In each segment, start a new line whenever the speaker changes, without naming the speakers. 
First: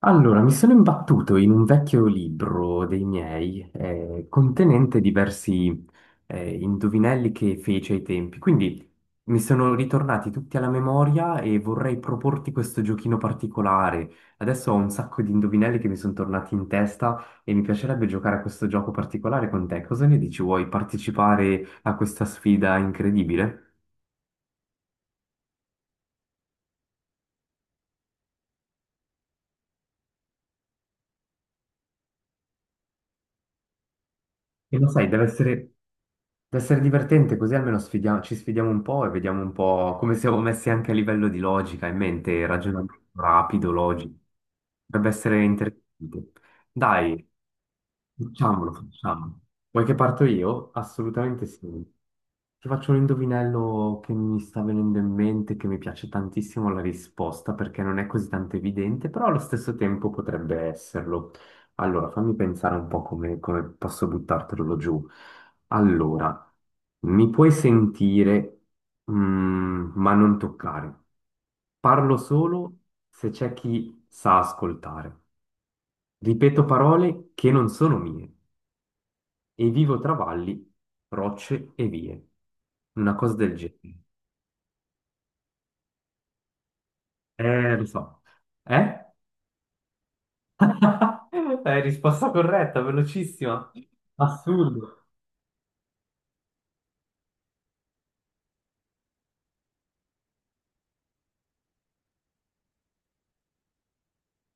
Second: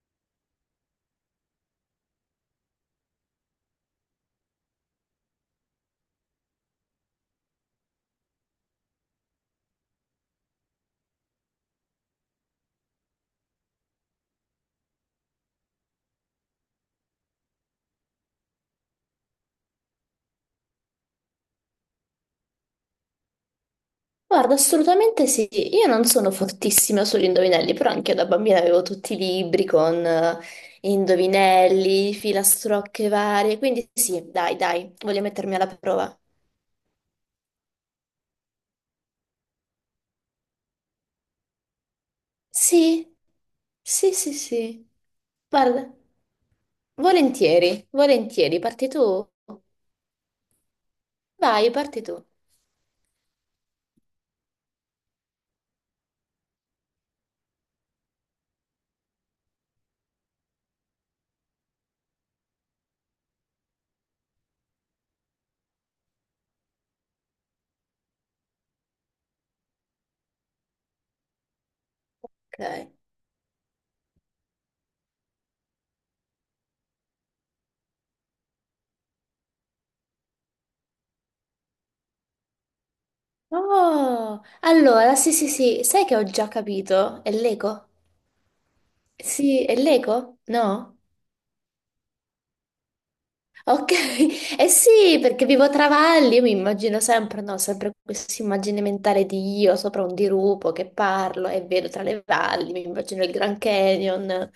Allora, mi sono imbattuto in un vecchio libro dei miei, contenente diversi, indovinelli che fece ai tempi. Quindi mi sono ritornati tutti alla memoria e vorrei proporti questo giochino particolare. Adesso ho un sacco di indovinelli che mi sono tornati in testa e mi piacerebbe giocare a questo gioco particolare con te. Cosa ne dici? Vuoi partecipare a questa sfida incredibile?
Guarda, assolutamente sì. Io non sono fortissima sugli indovinelli, però anche io da bambina avevo tutti i libri con indovinelli, filastrocche varie, quindi sì, dai,
E lo
dai,
sai,
voglio
deve
mettermi alla
essere...
prova.
Deve essere divertente, così almeno ci sfidiamo un po' e vediamo un po' come siamo messi anche a livello di logica in mente, ragionamento
Sì,
rapido,
sì,
logico.
sì, sì.
Dovrebbe essere
Guarda,
interessante. Dai,
volentieri, volentieri,
facciamolo,
parti tu.
facciamolo. Vuoi che parto io? Assolutamente
Vai,
sì.
parti tu.
Ti faccio un indovinello che mi sta venendo in mente, che mi piace tantissimo la risposta, perché non è così tanto evidente, però allo stesso tempo potrebbe esserlo. Allora, fammi pensare un po' come posso buttartelo giù. Allora, mi puoi sentire, ma non toccare. Parlo solo
Ok.
se c'è chi sa ascoltare. Ripeto parole che non sono mie e vivo tra valli, rocce e vie. Una cosa del genere.
Oh, allora, sì, sì, sì, sai che ho già capito? È
Lo
l'eco?
so. Eh?
Sì, è l'eco? No?
Risposta corretta, velocissima.
Ok, eh
Assurdo.
sì, perché vivo tra valli, io mi immagino sempre, no, sempre questa immagine mentale di io sopra un dirupo che parlo e vedo tra le valli, mi immagino il Grand Canyon.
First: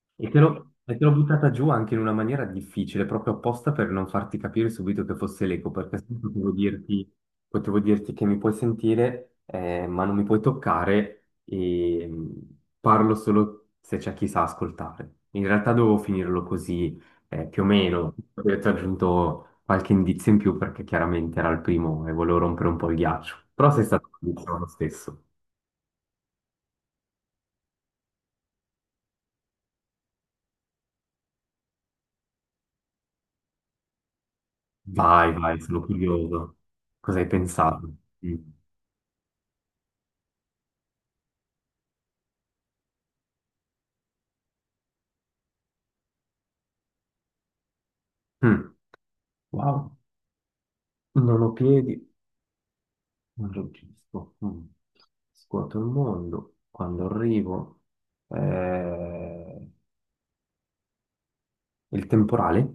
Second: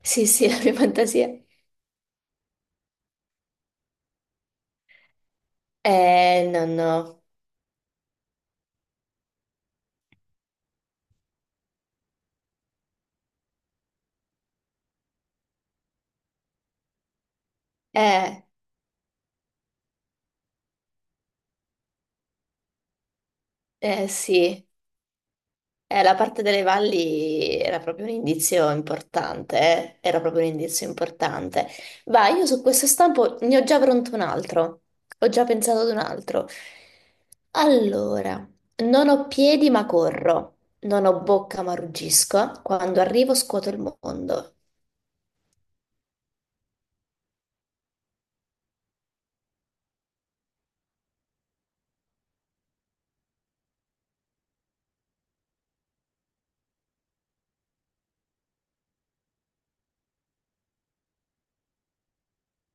Sì,
E te
sì, la
l'ho
mia
e te l'ho
fantasia.
buttata giù anche in una maniera difficile, proprio apposta per non farti capire subito che fosse l'eco, perché se no potevo
No,
dirti,
no.
potevo dirti che mi puoi sentire, ma non mi puoi toccare e parlo solo se c'è chi sa ascoltare. In realtà dovevo finirlo così, più o meno.
Eh,
Poi ti ho aggiunto qualche indizio in più perché chiaramente era il primo e volevo rompere un po' il ghiaccio. Però sei
eh
stato bravissimo lo
sì.
stesso.
La parte delle valli era proprio un indizio importante, eh? Era proprio un indizio importante. Vai, io su questo stampo ne ho già pronto un altro, ho
Vai,
già
vai, sono
pensato ad un altro.
curioso. Cosa hai pensato?
Allora,
Mm.
non ho piedi ma corro, non ho bocca ma ruggisco, quando arrivo scuoto il mondo.
Mm. Wow, non ho piedi, non registro. Mm. Scuoto il mondo. Quando arrivo, eh, il temporale,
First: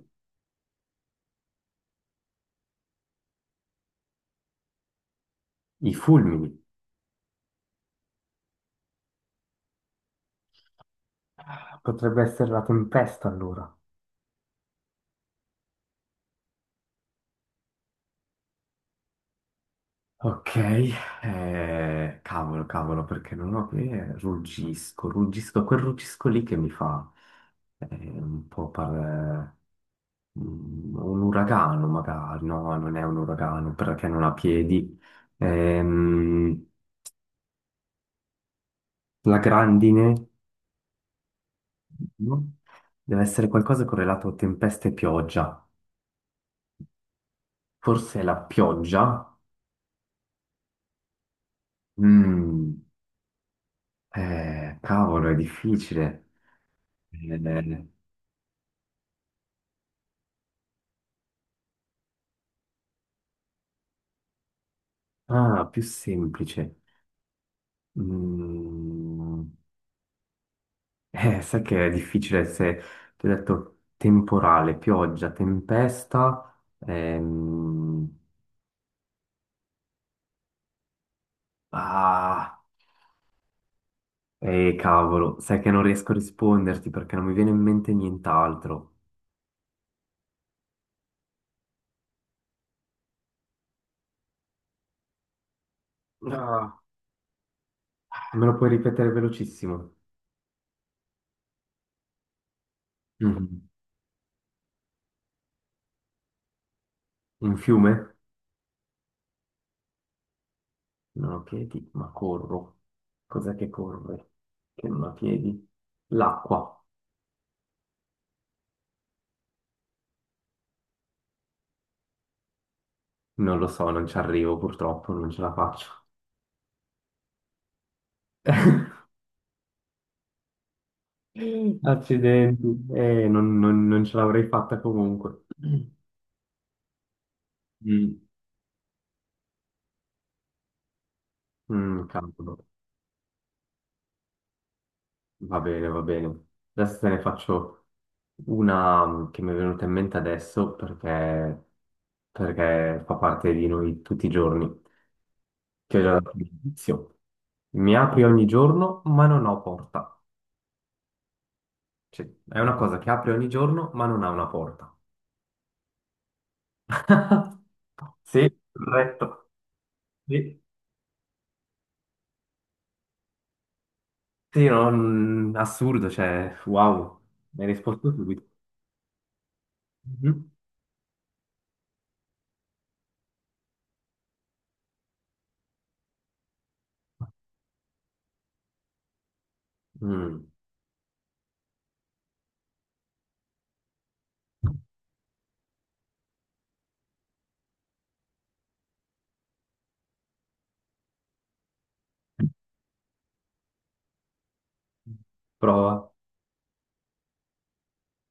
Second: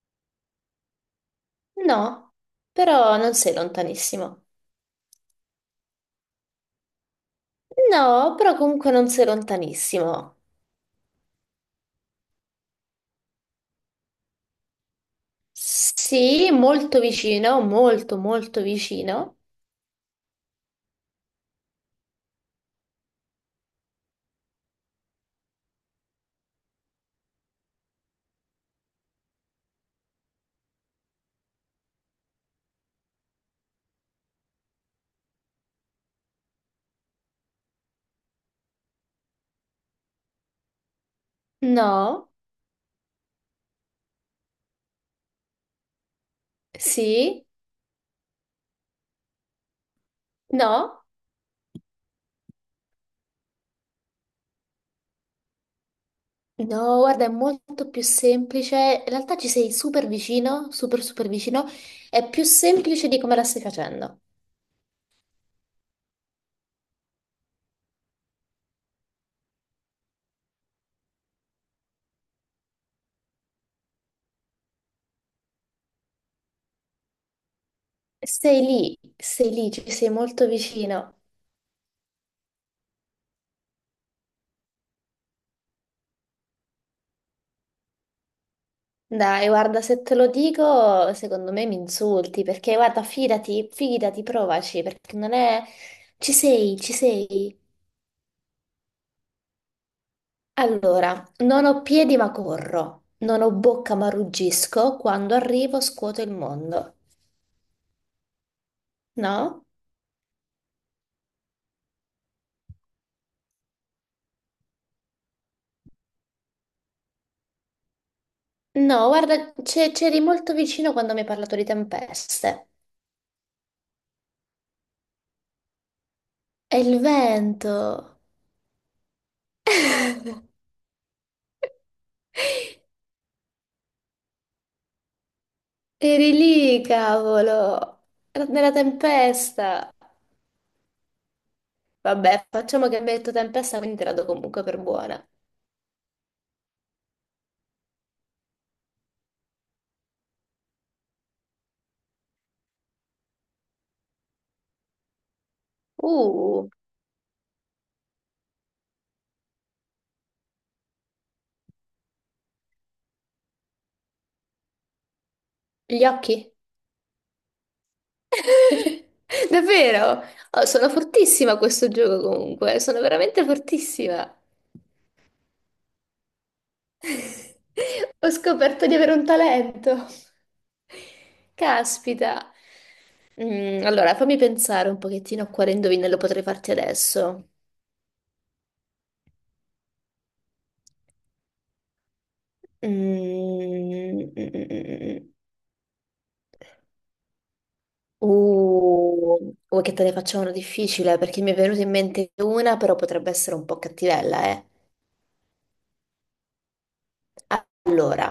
No, però non sei lontanissimo.
i fulmini.
No, però comunque non sei lontanissimo.
Potrebbe essere la tempesta allora.
Sì, molto vicino, molto molto vicino.
Ok, cavolo, cavolo, perché non ho piedi. Eh, ruggisco, ruggisco, quel ruggisco lì che mi fa eh, un po' un uragano magari. No, non è un uragano perché non ha piedi. Ehm, La grandine
No.
no? Deve essere qualcosa correlato a tempeste e pioggia.
Sì?
Forse la pioggia?
No?
Mm, cavolo, è difficile.
No, guarda, è
Eh,
molto più semplice. In realtà ci sei super vicino, super super vicino. È più semplice di come la stai facendo.
ah, più semplice. Mm, sai che è difficile se ti ho detto temporale, pioggia, tempesta. ehm,
Sei lì, ci sei molto vicino.
ah, cavolo, sai che non riesco a risponderti perché non mi viene in mente nient'altro.
Dai, guarda, se te lo dico, secondo me mi insulti, perché guarda, fidati, fidati, provaci, perché non è... Ci sei,
Ah.
ci sei.
Me lo puoi ripetere velocissimo?
Allora, non ho piedi ma corro, non ho
Mhm.
bocca ma ruggisco, quando arrivo scuoto il mondo,
Un fiume?
no?
Non ho piedi, ma corro. Cos'è che corre? Che non ha piedi? L'acqua.
No, guarda, c'eri molto vicino quando mi hai parlato di tempeste.
Non lo so, non ci arrivo purtroppo, non ce la faccio.
È il vento.
Accidenti. Non ce l'avrei fatta comunque.
Eri lì, cavolo.
Mm.
Era nella tempesta.
Mm,
Vabbè,
cavolo.
facciamo che mi hai detto tempesta, quindi te la do comunque per buona.
Va bene, va bene. Adesso te ne faccio una che mi è venuta in mente adesso perché, perché fa parte di noi tutti i giorni. Che è già dato
Uh,
l'inizio. Mi apri ogni giorno, ma non ho porta. Cioè, è una cosa che apre ogni giorno, ma non ha una porta.
gli occhi.
Sì, corretto.
Davvero?
Sì,
Oh, sono fortissima a questo gioco comunque. Sono veramente fortissima.
sì, assurdo, cioè, wow, mi hai risposto
Ho
subito.
scoperto di avere un talento.
Mhm.
Caspita. Mm, allora, fammi pensare un pochettino a quale indovinello potrei farti adesso.
Mm.
Mm, mm, mm, mm. mm, mm. Vuoi che te ne faccia una difficile? Perché mi è venuta in mente una, però potrebbe essere un po' cattivella, eh.
Prova.
Allora,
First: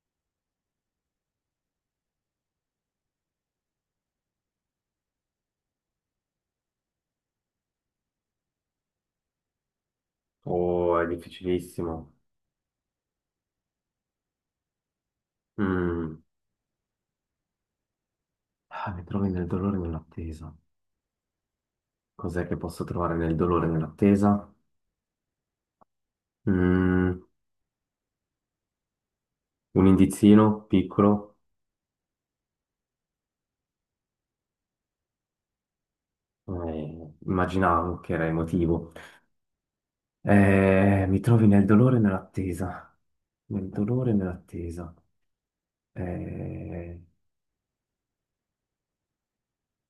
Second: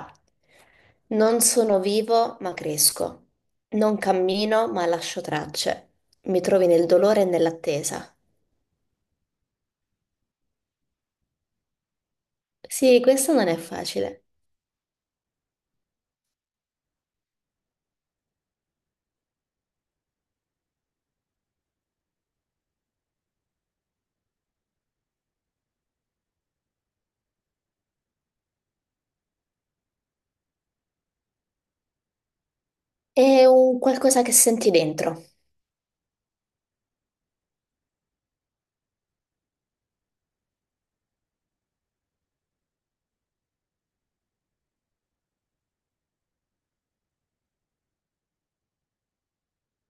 non sono vivo, ma cresco. Non cammino, ma lascio tracce. Mi trovi nel dolore e nell'attesa.
Oh, è difficilissimo.
Sì, questo non è facile.
Mm. Ah, mi trovi nel dolore e nell'attesa. Cos'è che posso trovare nel dolore e nell'attesa? Mm, un indizino piccolo.
È un qualcosa che senti dentro.
Immaginavo che era emotivo. Mi trovi nel dolore e nell'attesa, nel dolore e nell'attesa. Eh,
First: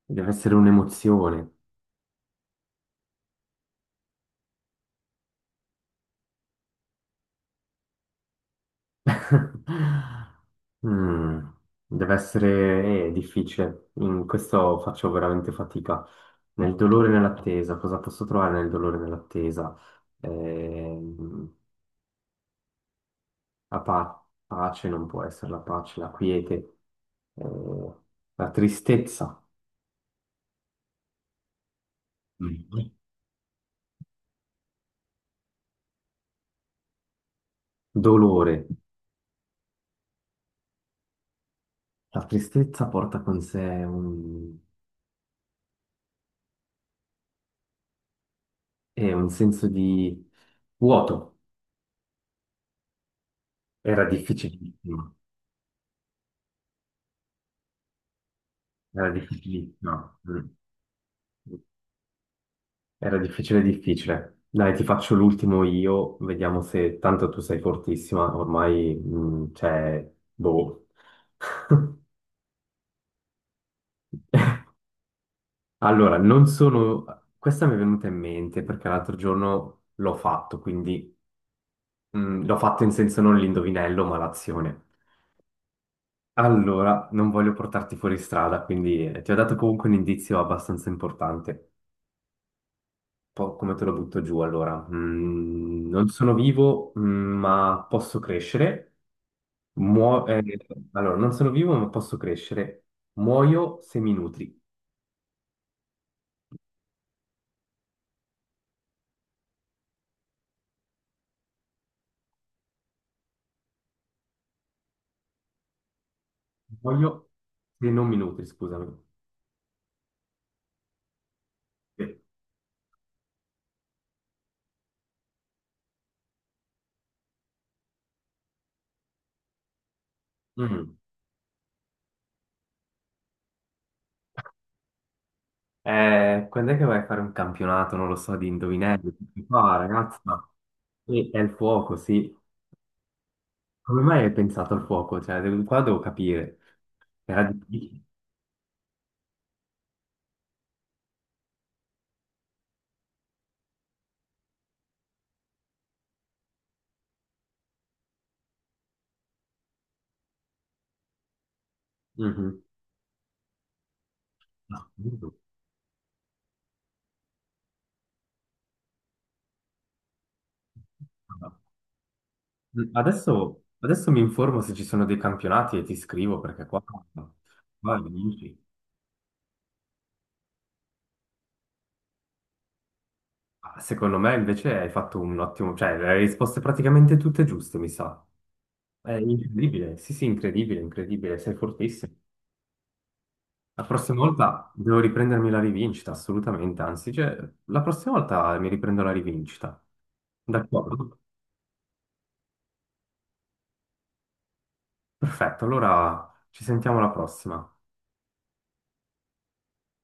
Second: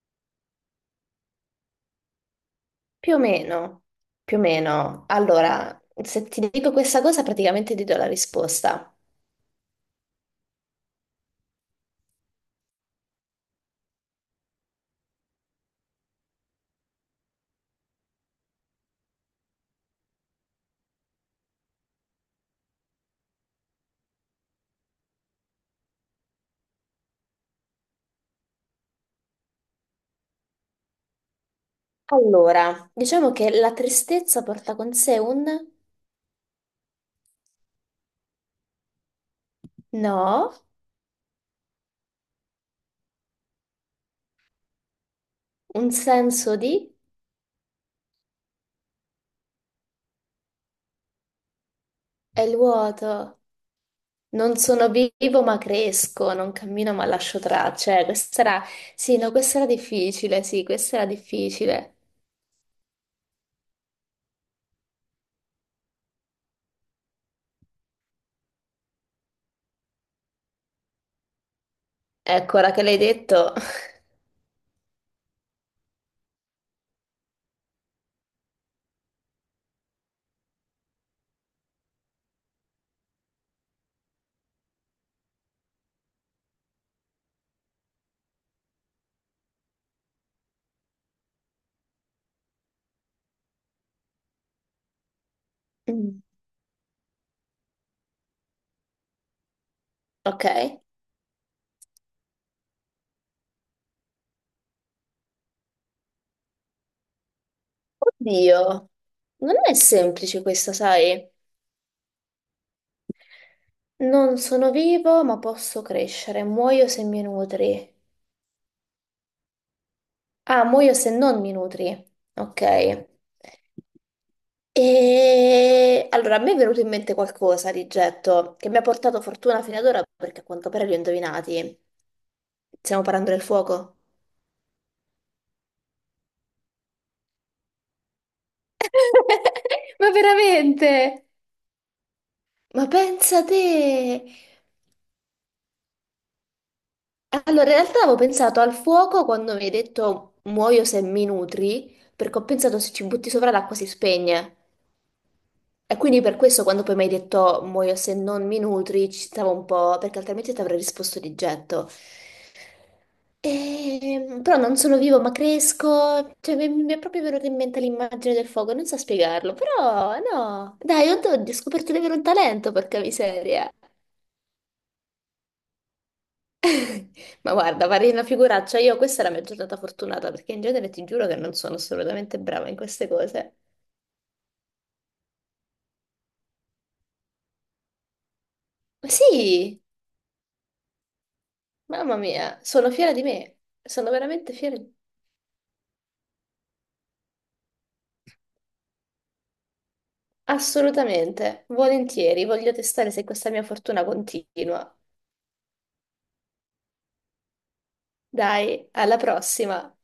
deve essere un'emozione.
Più o meno, più o meno. Allora, se ti dico questa cosa, praticamente ti do la risposta.
Mm, deve essere, difficile. In questo faccio veramente fatica. Nel dolore e nell'attesa, cosa posso trovare nel dolore e nell'attesa? Eh, pace non può essere la pace, la quiete, eh, la tristezza.
Allora, diciamo che la tristezza porta con sé un
Dolore.
no,
La tristezza porta con sé
un senso di
un senso di vuoto.
è il vuoto.
Era
Non sono
difficilissimo,
vivo ma cresco, non cammino ma lascio tracce. Questa era,
era
sì, no, questa era
difficilissimo.
difficile,
Mm.
sì, questa era difficile.
Era difficile, difficile. Dai, ti faccio l'ultimo io, vediamo se tanto tu sei fortissima, ormai cioè, boh.
Ecco, ora che l'hai detto.
Allora, non sono... Questa mi è venuta in mente perché l'altro giorno l'ho fatto, quindi l'ho fatto in senso non l'indovinello, ma l'azione. Allora, non voglio portarti fuori strada, quindi ti ho dato comunque un indizio abbastanza importante. Po' come te lo butto giù allora? Mm, non
Mm,
sono vivo, ma posso crescere. Muo- eh,
ok.
allora, non sono vivo, ma posso crescere. Muoio se mi nutri.
Oddio, non è semplice questa, sai? Non sono vivo, ma posso crescere. Muoio se
Muoio
mi
se
nutri.
non mi nutri, scusami.
Ah, muoio se non mi nutri.
Sì.
Ok. E allora a me è venuto in mente qualcosa di getto che mi ha portato fortuna fino ad ora perché a quanto pare li ho
Mm.
indovinati. Stiamo parlando del fuoco.
Quando è che vai a fare un campionato? Non lo so, di indovinelli. Ah,
Ma
ragazza,
veramente?
sì, è il fuoco, sì.
Ma pensa te!
Come mai hai pensato al fuoco? Cioè, qua devo capire. Era
Allora, in realtà
difficile.
avevo pensato al fuoco quando mi hai detto muoio se mi nutri, perché ho pensato se ci butti sopra l'acqua si spegne. E quindi per questo quando poi mi hai detto muoio se non mi nutri, ci stavo un po', perché altrimenti ti avrei risposto di getto.
Mhm.
Però non sono vivo ma
Assurdo.
cresco, cioè mi è proprio venuta in mente l'immagine del fuoco, non so spiegarlo, però no, dai, oddio, ho scoperto di avere un talento, porca
Adesso,
miseria.
adesso mi informo se ci sono dei campionati e ti scrivo perché qua,
Ma guarda,
qua è
farei una
venuti.
figuraccia, io questa è la mia giornata fortunata, perché in genere ti giuro che non sono assolutamente brava in queste cose.
Ah, secondo me invece hai fatto un ottimo, cioè le hai risposte praticamente tutte giuste, mi sa.
Ma
È
sì,
incredibile, sì sì, incredibile, incredibile, sei fortissimo.
mamma mia, sono fiera di me,
La
sono
prossima
veramente
volta
fiera.
devo riprendermi la rivincita, assolutamente, anzi, cioè, la prossima volta mi riprendo la rivincita. D'accordo?
Assolutamente, volentieri, voglio testare se questa mia fortuna continua.
Perfetto, allora ci sentiamo alla prossima.
Dai, alla prossima!